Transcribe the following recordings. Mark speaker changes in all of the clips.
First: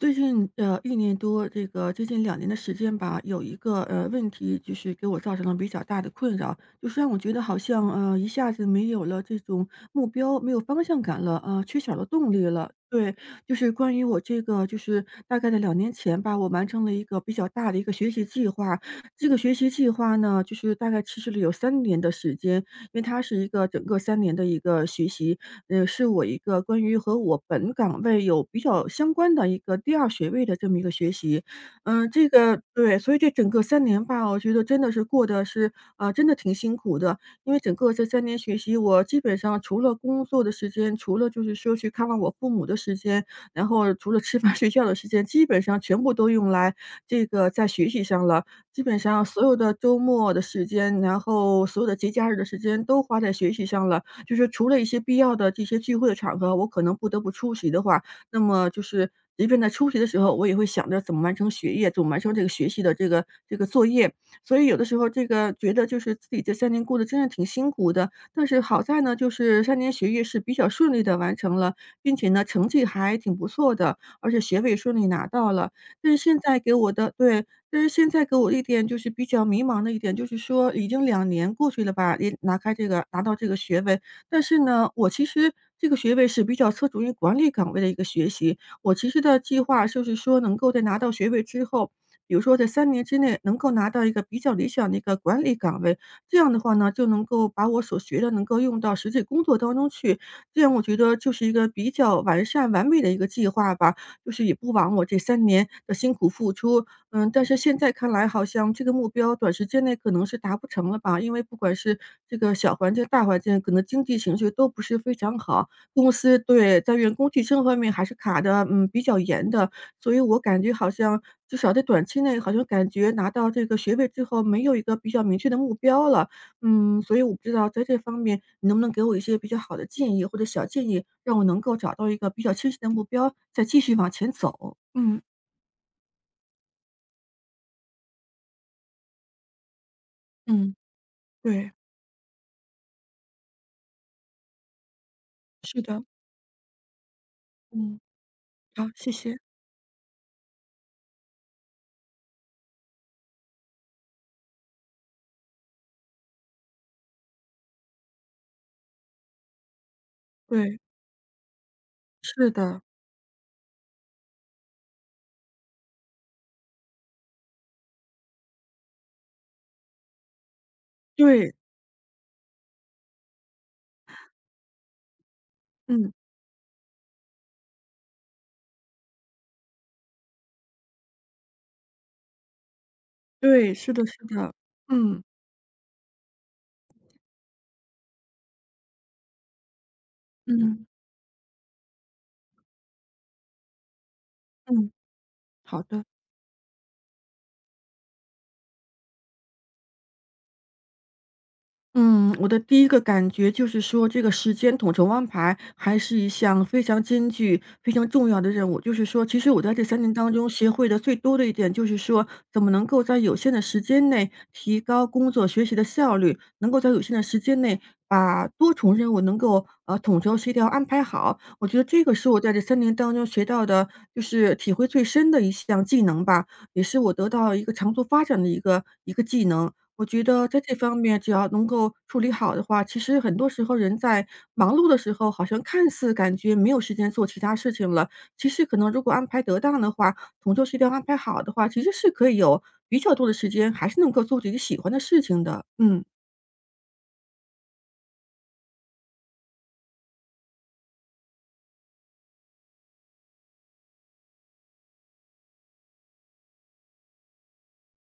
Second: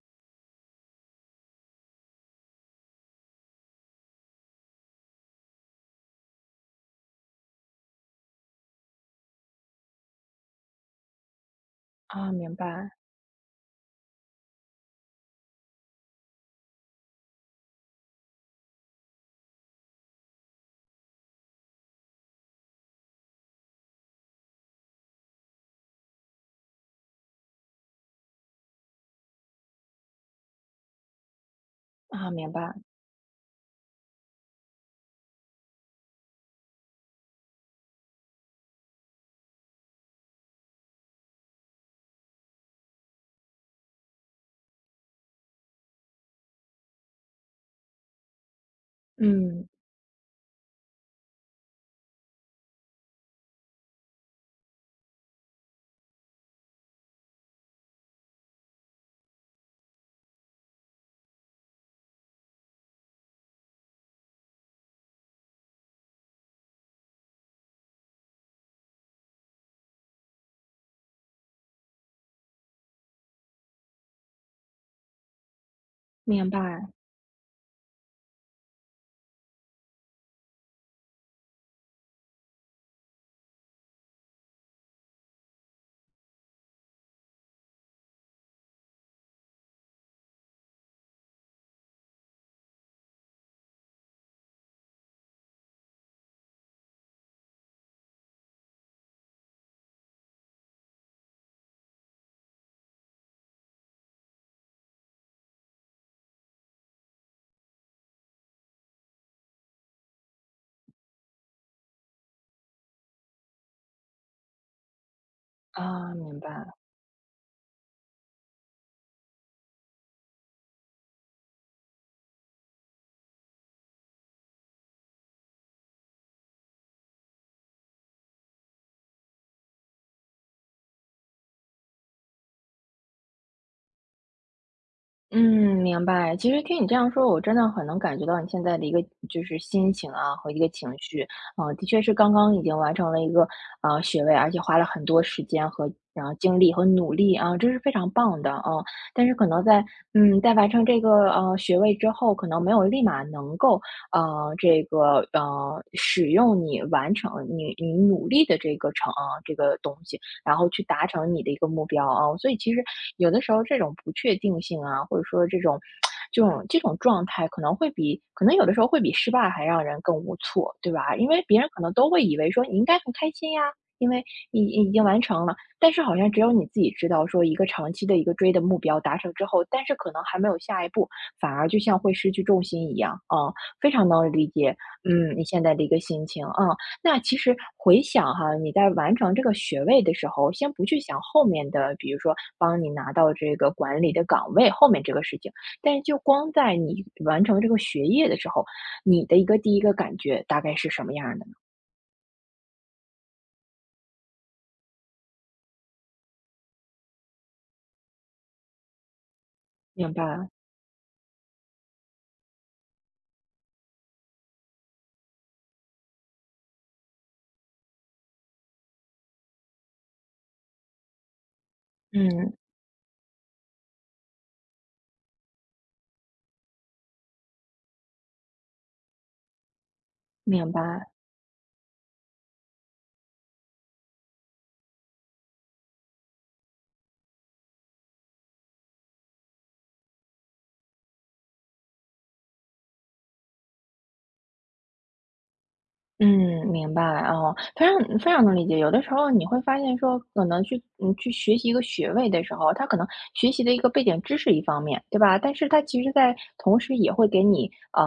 Speaker 1: 最近一年多，这个接近两年的时间吧，有一个问题，就是给我造成了比较大的困扰，就是让我觉得好像一下子没有了这种目标，没有方向感了，啊、缺少了动
Speaker 2: 啊，
Speaker 1: 力
Speaker 2: 明
Speaker 1: 了。
Speaker 2: 白。
Speaker 1: 对，就是关于我这个，就是大概在两年前吧，我完成了一个比较大的一个学习计划。这个学习计划呢，就是大概持续了有三年的时间，因为它是一个整个三年的一个学习。是我一个关于和我本岗位有比较相关的一个第二学位的这么一个学习。嗯，这
Speaker 2: 啊，明
Speaker 1: 个
Speaker 2: 白。
Speaker 1: 对，所以这整个三年吧，我觉得真的是过得是，真的挺辛苦的。因为整个这三年学习，我基本上除了工作的时间，除了就是说去看望我父母的时间，然后除了吃饭睡觉的时间，基本上全部都用来这个在学习上了。基本上所有
Speaker 2: 嗯，
Speaker 1: 的周末的时间，然后所有的节假日的时间都花在学习上了。就是除了一些必要的这些聚会的场合，我可能不得不出席的话，那么就是即便在出席的时候，我也会想着怎么完成学业，怎么完成这个学习的这个作业。所以有的时候这个觉得就是自己这三年过得真的挺辛苦的，但是好在呢，就是三年学业是比较顺利的完成了，并且呢，成绩还挺不错的，而且学位顺利拿到了。但是现
Speaker 2: 明
Speaker 1: 在给
Speaker 2: 白。
Speaker 1: 我的对，但是现在给我一点就是比较迷茫的一点，就是说已经两年过去了吧，也拿到这个学位，但是呢，我其实这个学位是比较侧重于管理岗位的一个学习。我其实的计划就是说能够在拿到学位之后，比如说在三年之内能够拿到一个比较理想的一个管理岗位，这样的话呢，就能够把我所学的能够用到实际工作当中去。这样我觉得就是一个比较完善完美的一个计划吧，就是也不枉我这三年的辛苦付出，嗯，但是现在看来好像这个目标短时间内可能是达不成了吧，因为不管是这个小环境、大环境，可能经济形势都不是非常好。公
Speaker 2: 啊，
Speaker 1: 司
Speaker 2: 明白。
Speaker 1: 对，在员工晋升方面还是卡的，嗯，比较严的，所以我感觉好像至少在短期内，好像感觉拿到这个学位之后，没有一个比较明确的目标了。嗯，所以我不知道在这方面你能不能给我一些比较好的建议或者小建议，让我能够找到一个比较清晰的目标，再继续往前走。嗯
Speaker 2: 嗯，明白。其实听你这样说，我真的很能感觉到你现在的一个就是心情啊和一个
Speaker 1: 嗯，
Speaker 2: 情绪。
Speaker 1: 对，
Speaker 2: 啊，的确是刚刚已经完成了一个学位，而且花了很多时间
Speaker 1: 是
Speaker 2: 和
Speaker 1: 的。
Speaker 2: 然后精力和努力啊，这是非
Speaker 1: 嗯，
Speaker 2: 常棒的啊。
Speaker 1: 好，谢
Speaker 2: 但是
Speaker 1: 谢。
Speaker 2: 可能在在完成这个学位之后，可能没有立马能够这个使用你完成你努力的这个这个东西。然后
Speaker 1: 对，
Speaker 2: 去达成你的一个目标啊。所
Speaker 1: 是
Speaker 2: 以其
Speaker 1: 的，
Speaker 2: 实有的时候这种不确定性啊，或者说这种状态，可能有的时候会比失败还让人更无措，对吧？因为
Speaker 1: 对，
Speaker 2: 别人可能都会以为说你应该很开心呀，因为你已经完成了，但是
Speaker 1: 嗯，
Speaker 2: 好像只有你自己知道，说一个长期的一个追的目标达成之后，但是可能还没有下一步，反而就像会失去重心一样啊。
Speaker 1: 对，
Speaker 2: 非
Speaker 1: 是的
Speaker 2: 常
Speaker 1: 是
Speaker 2: 能理
Speaker 1: 的，
Speaker 2: 解。
Speaker 1: 嗯，
Speaker 2: 嗯，你现在的一个心情啊。那其实回想哈，你在完成这个学位的时候，先不
Speaker 1: 嗯，
Speaker 2: 去想后面的，比如说帮你拿到这个管理的岗位后
Speaker 1: 嗯，
Speaker 2: 面这个事情，
Speaker 1: 好
Speaker 2: 但是
Speaker 1: 的。
Speaker 2: 就光在你完成这个学业的时候，你的一个第一个感觉大概是什么样儿的呢？
Speaker 1: 嗯，我的第一个感觉就是说，这个时间统筹安排还是一项非常艰巨、非常重要的任务。就是说，其实我在这三年
Speaker 2: 明
Speaker 1: 当
Speaker 2: 白。
Speaker 1: 中学会的最多的一点，就是说怎么能够在有限的时间内提高工作学习的效率，能够在有限的时间内把多重任务能够，统筹协调安排好。我觉得这个是我在
Speaker 2: 嗯，
Speaker 1: 这三年当中学到的，就是体会最深的一项技能吧，也是我得到一个长足发展的一个技能。我觉得在
Speaker 2: 明
Speaker 1: 这方
Speaker 2: 白。
Speaker 1: 面只要能够处理好的话，其实很多时候人在忙碌的时候，好像看似感觉没有时间做其他事情了，其实可能如果安排得当的话，从这时间安排好的话，其实是可以有比较多的时间，还是能够做自己喜欢的事情的。嗯，
Speaker 2: 嗯，明白。哦，非常非常能理解。有的时候你会发现说，可能去去学习一个学位的时候，他可能学习的一个背景知识一方面，对吧？但是他其实在同时也会给你啊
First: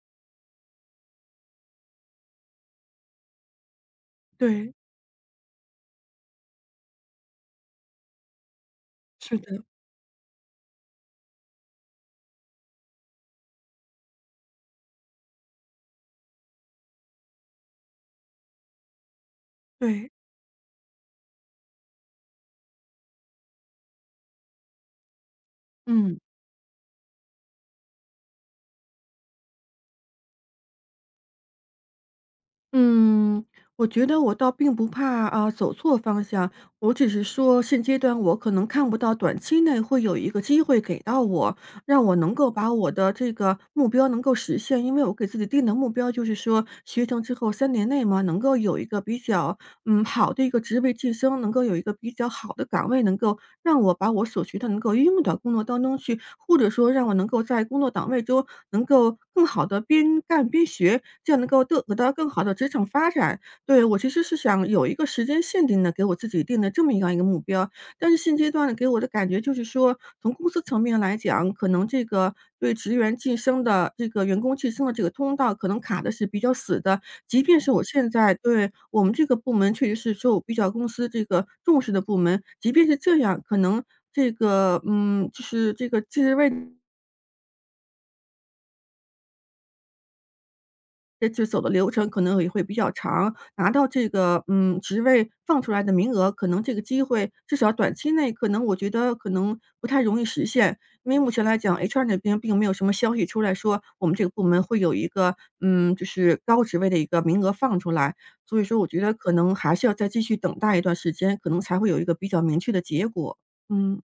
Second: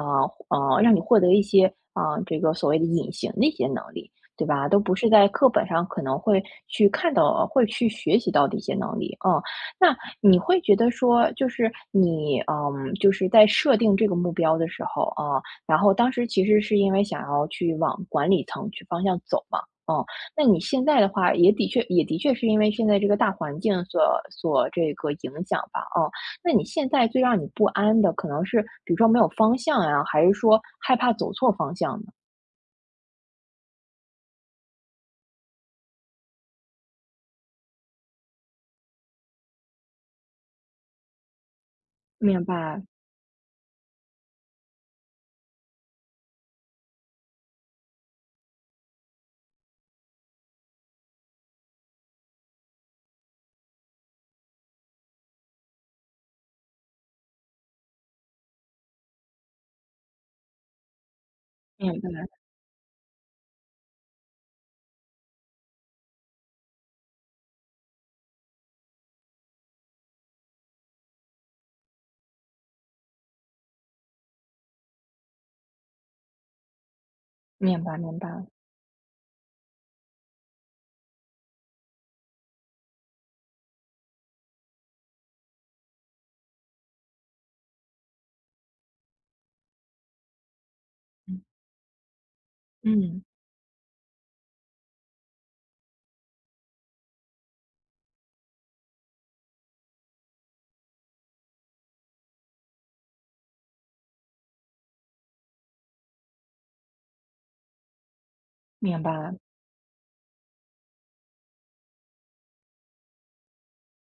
Speaker 2: 啊，让你获得一些这个所谓的隐形的一些能力，对吧？
Speaker 1: 对，
Speaker 2: 都不是在课本上可能会去看到、会去学习到的一些能力。嗯，
Speaker 1: 是的，
Speaker 2: 那你会觉得说，就是你就是在设定这个目标的时候啊。然后当时其实是因为想要去往管理层去方向走嘛。嗯，
Speaker 1: 对。
Speaker 2: 那你现在的话，也的确是因为现在这个大环境所这个影响吧。嗯，
Speaker 1: 嗯。
Speaker 2: 那你现在最让你不安的可能是，比如说没有方向呀，还是说害怕走错方向呢？
Speaker 1: 嗯，我觉得我倒并不怕啊，走错方向。我只是说现阶段我可能看不到短期内会有一个机会给到我，让我能
Speaker 2: 明
Speaker 1: 够把
Speaker 2: 白。
Speaker 1: 我的这个目标能够实现。因为我给自己定的目标就是说，学成之后三年内嘛，能够有一个比较嗯，好的一个职位晋升，能够有一个比较好的岗位，能够让我把我所学的能够应用到工作当中去，或者说让我能够在工作岗位中能够更好的边干边学，这样能够得
Speaker 2: 明
Speaker 1: 得
Speaker 2: 白。
Speaker 1: 到更好的职场发展。对，我其实是想有一个时间限定的，给我自己定的这么样一个目标，但是现阶段呢，给我的感觉就是说，从公司层面来讲，可能这个对职员晋升的这个员工晋升的这个通道可能卡的是比较死的。即便是我
Speaker 2: 明白。
Speaker 1: 现
Speaker 2: 明
Speaker 1: 在
Speaker 2: 白。
Speaker 1: 对我们这个部门确实是受比较公司这个重视的部门，即便是这样，可能这个嗯，就是这个职位这
Speaker 2: 嗯
Speaker 1: 次走的流程可能也会比较
Speaker 2: 嗯，
Speaker 1: 长，拿到这个，嗯，职位放出来的名额，可能这个机会至少短期内可能我觉得可能不太容易实现。因为目前来讲，HR 那边并没有什么消息出来说我们这个部门会有一个，嗯，就是高职位的一个名额放出来，所以说我
Speaker 2: 明
Speaker 1: 觉得可
Speaker 2: 白。
Speaker 1: 能还是要再继续等待一段时间，可能才会有一个比较明确的结果。嗯，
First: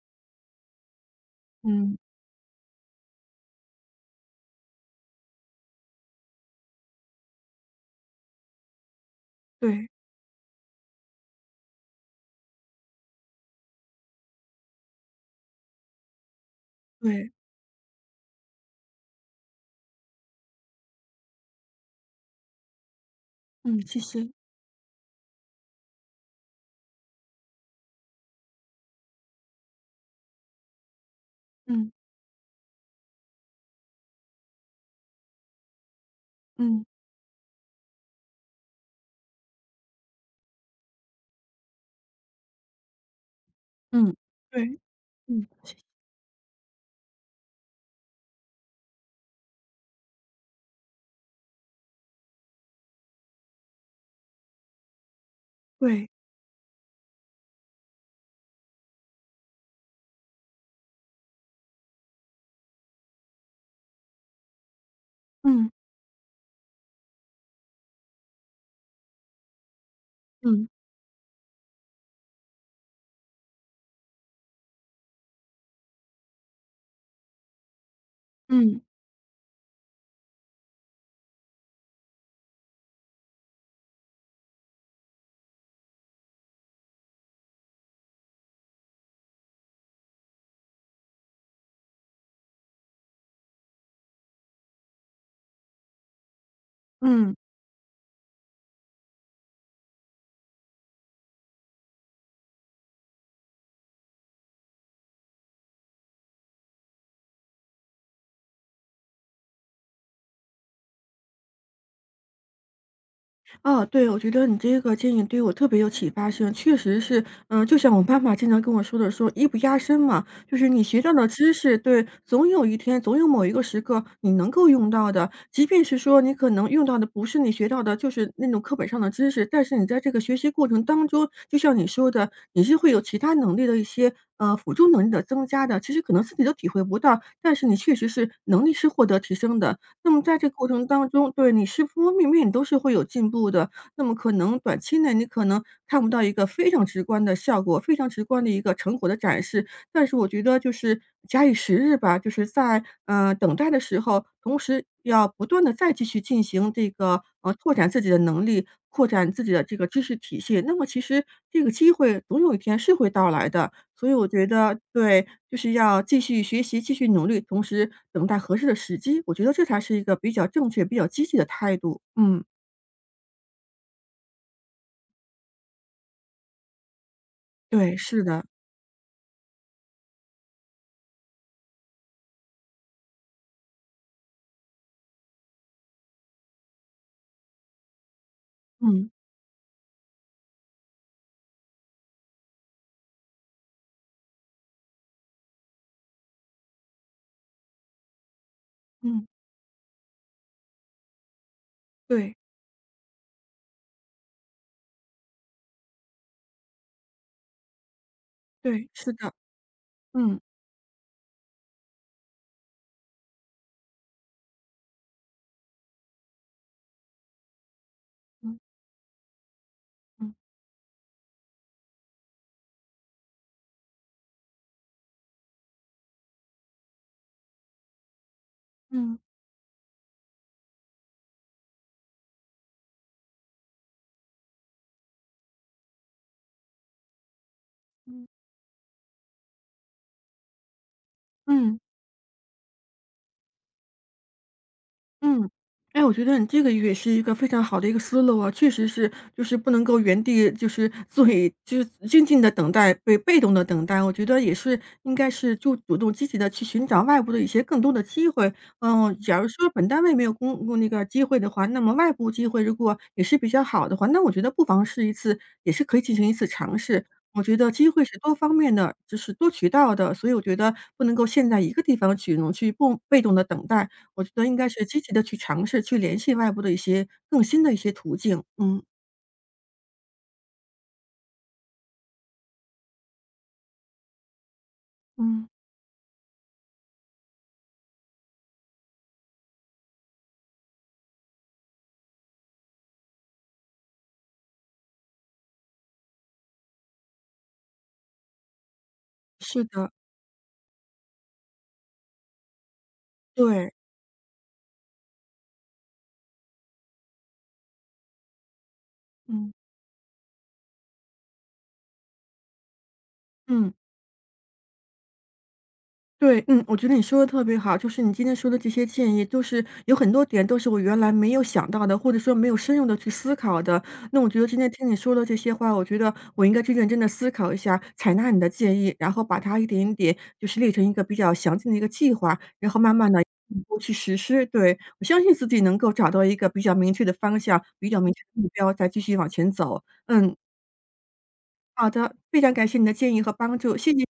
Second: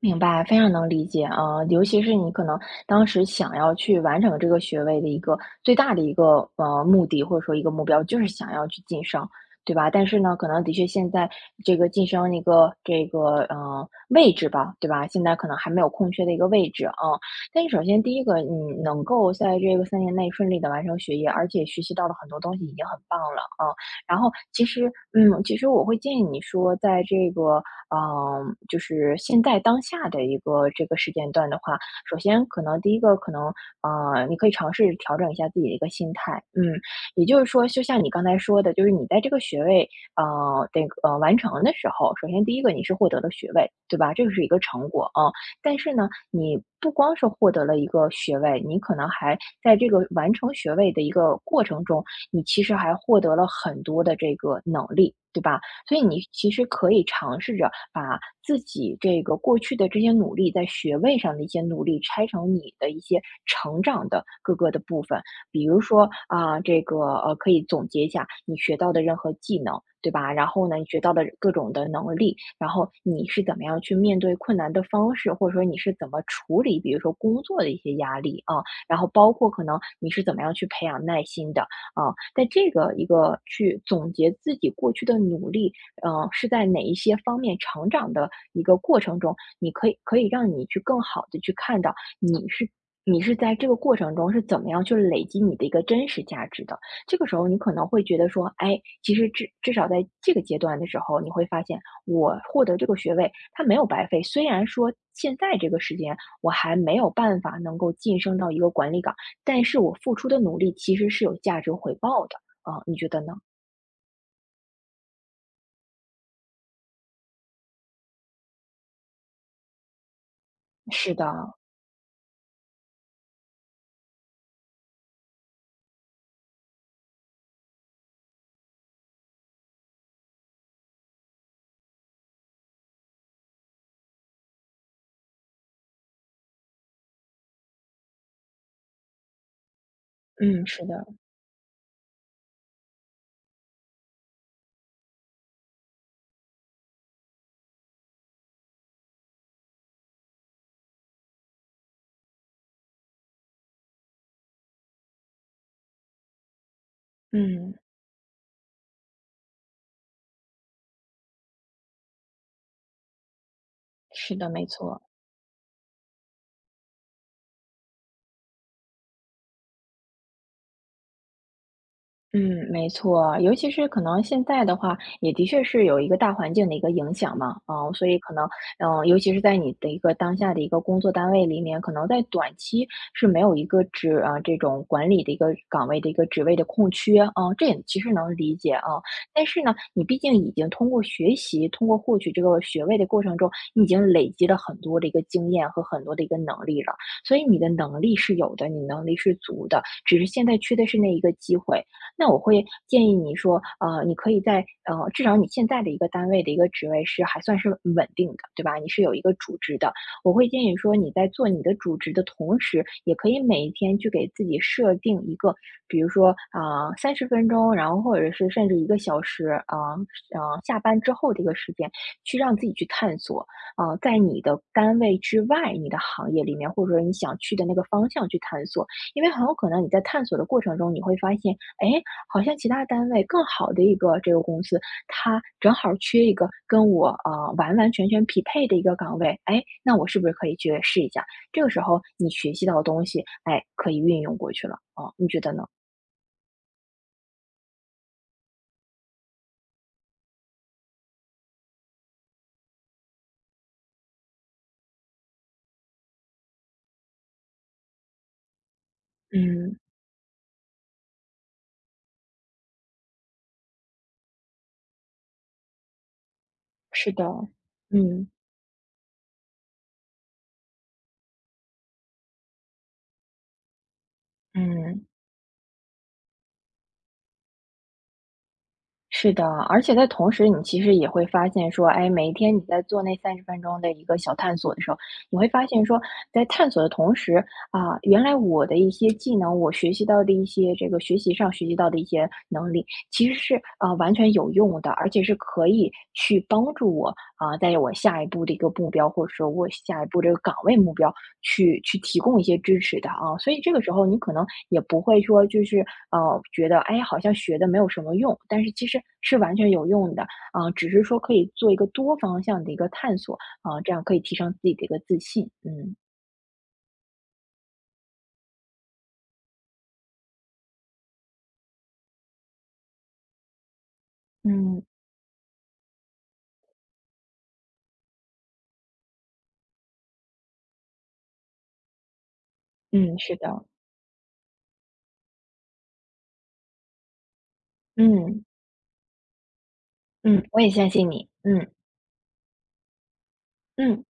Speaker 2: 明白，非常能理解啊。尤
Speaker 1: 嗯，
Speaker 2: 其是你可能当时想要去完成这个学位的一个最大的一个目的，或者说一个目标，就是想要去晋升，对
Speaker 1: 对，
Speaker 2: 吧？但是呢，可能的确现在这个晋升一个这个位置吧，对吧？现在可能还没有空缺的一个位置啊。
Speaker 1: 对，
Speaker 2: 但是首先第一个，你能够在这个3年内顺利的完成学业，而且学习到了很多东西，已经很棒了啊。
Speaker 1: 嗯，谢
Speaker 2: 然
Speaker 1: 谢，
Speaker 2: 后其实，嗯，其实我会建议你说，在这个，嗯，就是现在当下的一个这个时间段的话，
Speaker 1: 嗯，
Speaker 2: 首先可能第一个可能，你可以尝试调整一下自己的一个心态。嗯，
Speaker 1: 嗯，
Speaker 2: 也就是说，就像你刚才说的，就是你在这个学位，这个完成的时候，首先第一个你是获得了学位，对吧？
Speaker 1: 嗯，
Speaker 2: 这个是一个
Speaker 1: 对，
Speaker 2: 成果啊。
Speaker 1: 嗯，谢
Speaker 2: 但
Speaker 1: 谢
Speaker 2: 是呢，你不光是获得了一个学位，你可能还在这个完成学位的一个过程中。你其实还获得了很多的这个能力，对吧？所以
Speaker 1: 对，
Speaker 2: 你其实可以尝试着把自己这个过去的这些努力，在学位上的一些努力，拆成你的一些成长的各个的部分。比
Speaker 1: 嗯，
Speaker 2: 如说啊、这个，可以总结一下你学到的任何技能，对吧？然
Speaker 1: 嗯。
Speaker 2: 后呢，你学到的各种的能力，然后你是怎么样去面对困难的方式，或者说你是怎么处理，比如说工作的一些压力啊，
Speaker 1: 嗯
Speaker 2: 然后包括可能你是怎么样去培养耐心的。啊，在这个一个去总结自己过去的努力，是在哪一些方面成长的一个过程中，你可以让你去更好的去看到你是你是在这个过程中是怎么样去累积你的一个真实价值的。这个
Speaker 1: 嗯，
Speaker 2: 时候你可能会觉得说，哎，其实至少在这个阶段的时候，你会发现我获得这个学位它没有白费。虽然说现在这个时间我还没有办法能够晋升到一个管理岗，但是我付出的努力其实是有价值回报的。啊，你觉得呢？
Speaker 1: 哦，对，我觉得你这个建议对我特别有启发性，确实是，嗯，就像我妈妈经常跟我说的说"艺不压身"嘛，就是你学到
Speaker 2: 是
Speaker 1: 的知
Speaker 2: 的。
Speaker 1: 识，对，总有一天，总有某一个时刻你能够用到的，即便是说你可能用到的不是你学到的，就是那种课本上的知识，但是你在这个学习过程当中，就像你说的，你是会有其他能力的一些，辅助能力的增加的，其实可能自己都体会不到，但是你确实是能力是获得提升的。那么在这个
Speaker 2: 嗯，
Speaker 1: 过
Speaker 2: 是
Speaker 1: 程
Speaker 2: 的。
Speaker 1: 当中，对，你方方面面你都是会有进步的。那么可能短期内你可能看不到一个非常直观的效果，非常直观的一个成果的展示，但是我觉得就是假以时日吧，就是在，等待的时候，同时要不断的再继续进行这个，拓
Speaker 2: 嗯，
Speaker 1: 展自己的能力，扩展自己的这个知识体系，那么其实这个机会总有一天是会到来的。所以我
Speaker 2: 是
Speaker 1: 觉
Speaker 2: 的，没
Speaker 1: 得
Speaker 2: 错。
Speaker 1: 对，就是要继续学习、继续努力，同时等待合适的时机，我觉得这才是一个比较正确、比较积极的态度。嗯，
Speaker 2: 嗯，没错。尤其是可能现在的话，也的确是有一个大环境的一个影响嘛。啊，
Speaker 1: 对，
Speaker 2: 所以
Speaker 1: 是
Speaker 2: 可
Speaker 1: 的，
Speaker 2: 能，嗯，尤其是在你的一个当下的一个工作单位里面，可能在短期是没有一个这种管理的一个岗位的一个职位的空缺啊。这也其实能理解啊。
Speaker 1: 嗯，
Speaker 2: 但是呢，你毕竟已经通过学习，通过获取这个学位的过程中，你已经累积了很多的一个经验和很多的一个能力了，所以你的能力是有的，你能力
Speaker 1: 嗯，
Speaker 2: 是足的，只是现在缺的是那一个机会。那
Speaker 1: 对，
Speaker 2: 我会建议你说，你可以在至少你现在的一个单位的一个职位是还算是稳定的，对吧？
Speaker 1: 对，
Speaker 2: 你是
Speaker 1: 是
Speaker 2: 有一
Speaker 1: 的，
Speaker 2: 个主职的，我
Speaker 1: 嗯，
Speaker 2: 会建议说你在做你的主职的同时，也可以每一天去给自己设定一个，比如说啊，十分钟，然后或者是
Speaker 1: 嗯，
Speaker 2: 甚至一个小时。啊、
Speaker 1: 嗯，
Speaker 2: 下班之后这个时间，去让自己去探索。啊、在你的单位之外，你的行业里面，或者说你想去的那个方向去探索。
Speaker 1: 嗯，
Speaker 2: 因为很有可能你在探索的过程中，你会发现，哎，好像其他单位更好的一个这个公司，它正好缺一个跟我完完全全
Speaker 1: 嗯，
Speaker 2: 匹配的一个岗位，哎，那我是不是可以去试一下？这个
Speaker 1: 嗯。
Speaker 2: 时候你学习到的东西，哎，可以运用过去了啊，你觉
Speaker 1: 嗯，
Speaker 2: 得呢？
Speaker 1: 哎，我觉得你这个也是一个非常好的一个思路啊，确实是，就是不能够原地就是静静的等待，被动的等待，我觉得也是应该是就主动积极的去寻找外部的一些更多的机会。嗯，假如说
Speaker 2: 嗯，
Speaker 1: 本单位没有那个机会的话，那么外部机会如果也是比较好的话，那我觉得不妨试一次，也是可以进行一次尝试。
Speaker 2: 是的。
Speaker 1: 我觉得机会是
Speaker 2: 嗯。
Speaker 1: 多方面的，就是多渠道的，所以我觉得不能够陷在一个地方去，能去不被动的等待。我觉得应该是积
Speaker 2: 嗯。
Speaker 1: 极的去尝试，去联系外部的一些更新的一些途径，嗯。
Speaker 2: 是的，而且在同时，你其实也会发现说，哎，每一天你在做那30分钟的一个小探索的时候，你
Speaker 1: 嗯，
Speaker 2: 会发现说，在探索的同时啊，原来我的一些技能，我学习到的一些这个学习上学习到的一些能力，其实是啊完全有用的，而且是可以去帮助我啊，带在我下一步的一个目标，或者说
Speaker 1: 是
Speaker 2: 我
Speaker 1: 的。
Speaker 2: 下一步这个岗位目标去提供一些支持的啊。所以
Speaker 1: 对，
Speaker 2: 这个时候你可能也不会说就是觉得哎好像学的没有什么用，但是其实是
Speaker 1: 嗯，
Speaker 2: 完全有用的啊。只是说可以做一个多方向的一个探索
Speaker 1: 嗯。
Speaker 2: 啊，这样可以提升自己的一个自信。嗯
Speaker 1: 对，嗯，我觉得你说的特别好，就是你今天说的这些建议，都是有很多点都是我原来没有想到的，或者说没有深入的去思考的。那我觉得今天
Speaker 2: 嗯
Speaker 1: 听你说了这些话，我觉得我应该去认真的思考一下，采纳你的建议，然后把它一点一点就是列成一个比较详尽的一个计划，然后慢慢
Speaker 2: 嗯，
Speaker 1: 的
Speaker 2: 是的。
Speaker 1: 步去实施。对，我相信自己能够找到一个比较明确的方向，比较明确的
Speaker 2: 嗯
Speaker 1: 目标，再继续往前走。嗯，
Speaker 2: 嗯，我也相信你。嗯
Speaker 1: 好的，非常感谢你的建议和帮助，谢
Speaker 2: 嗯，
Speaker 1: 谢。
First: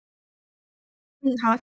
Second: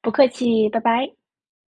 Speaker 2: 不客气，拜拜。
Speaker 1: 嗯，好。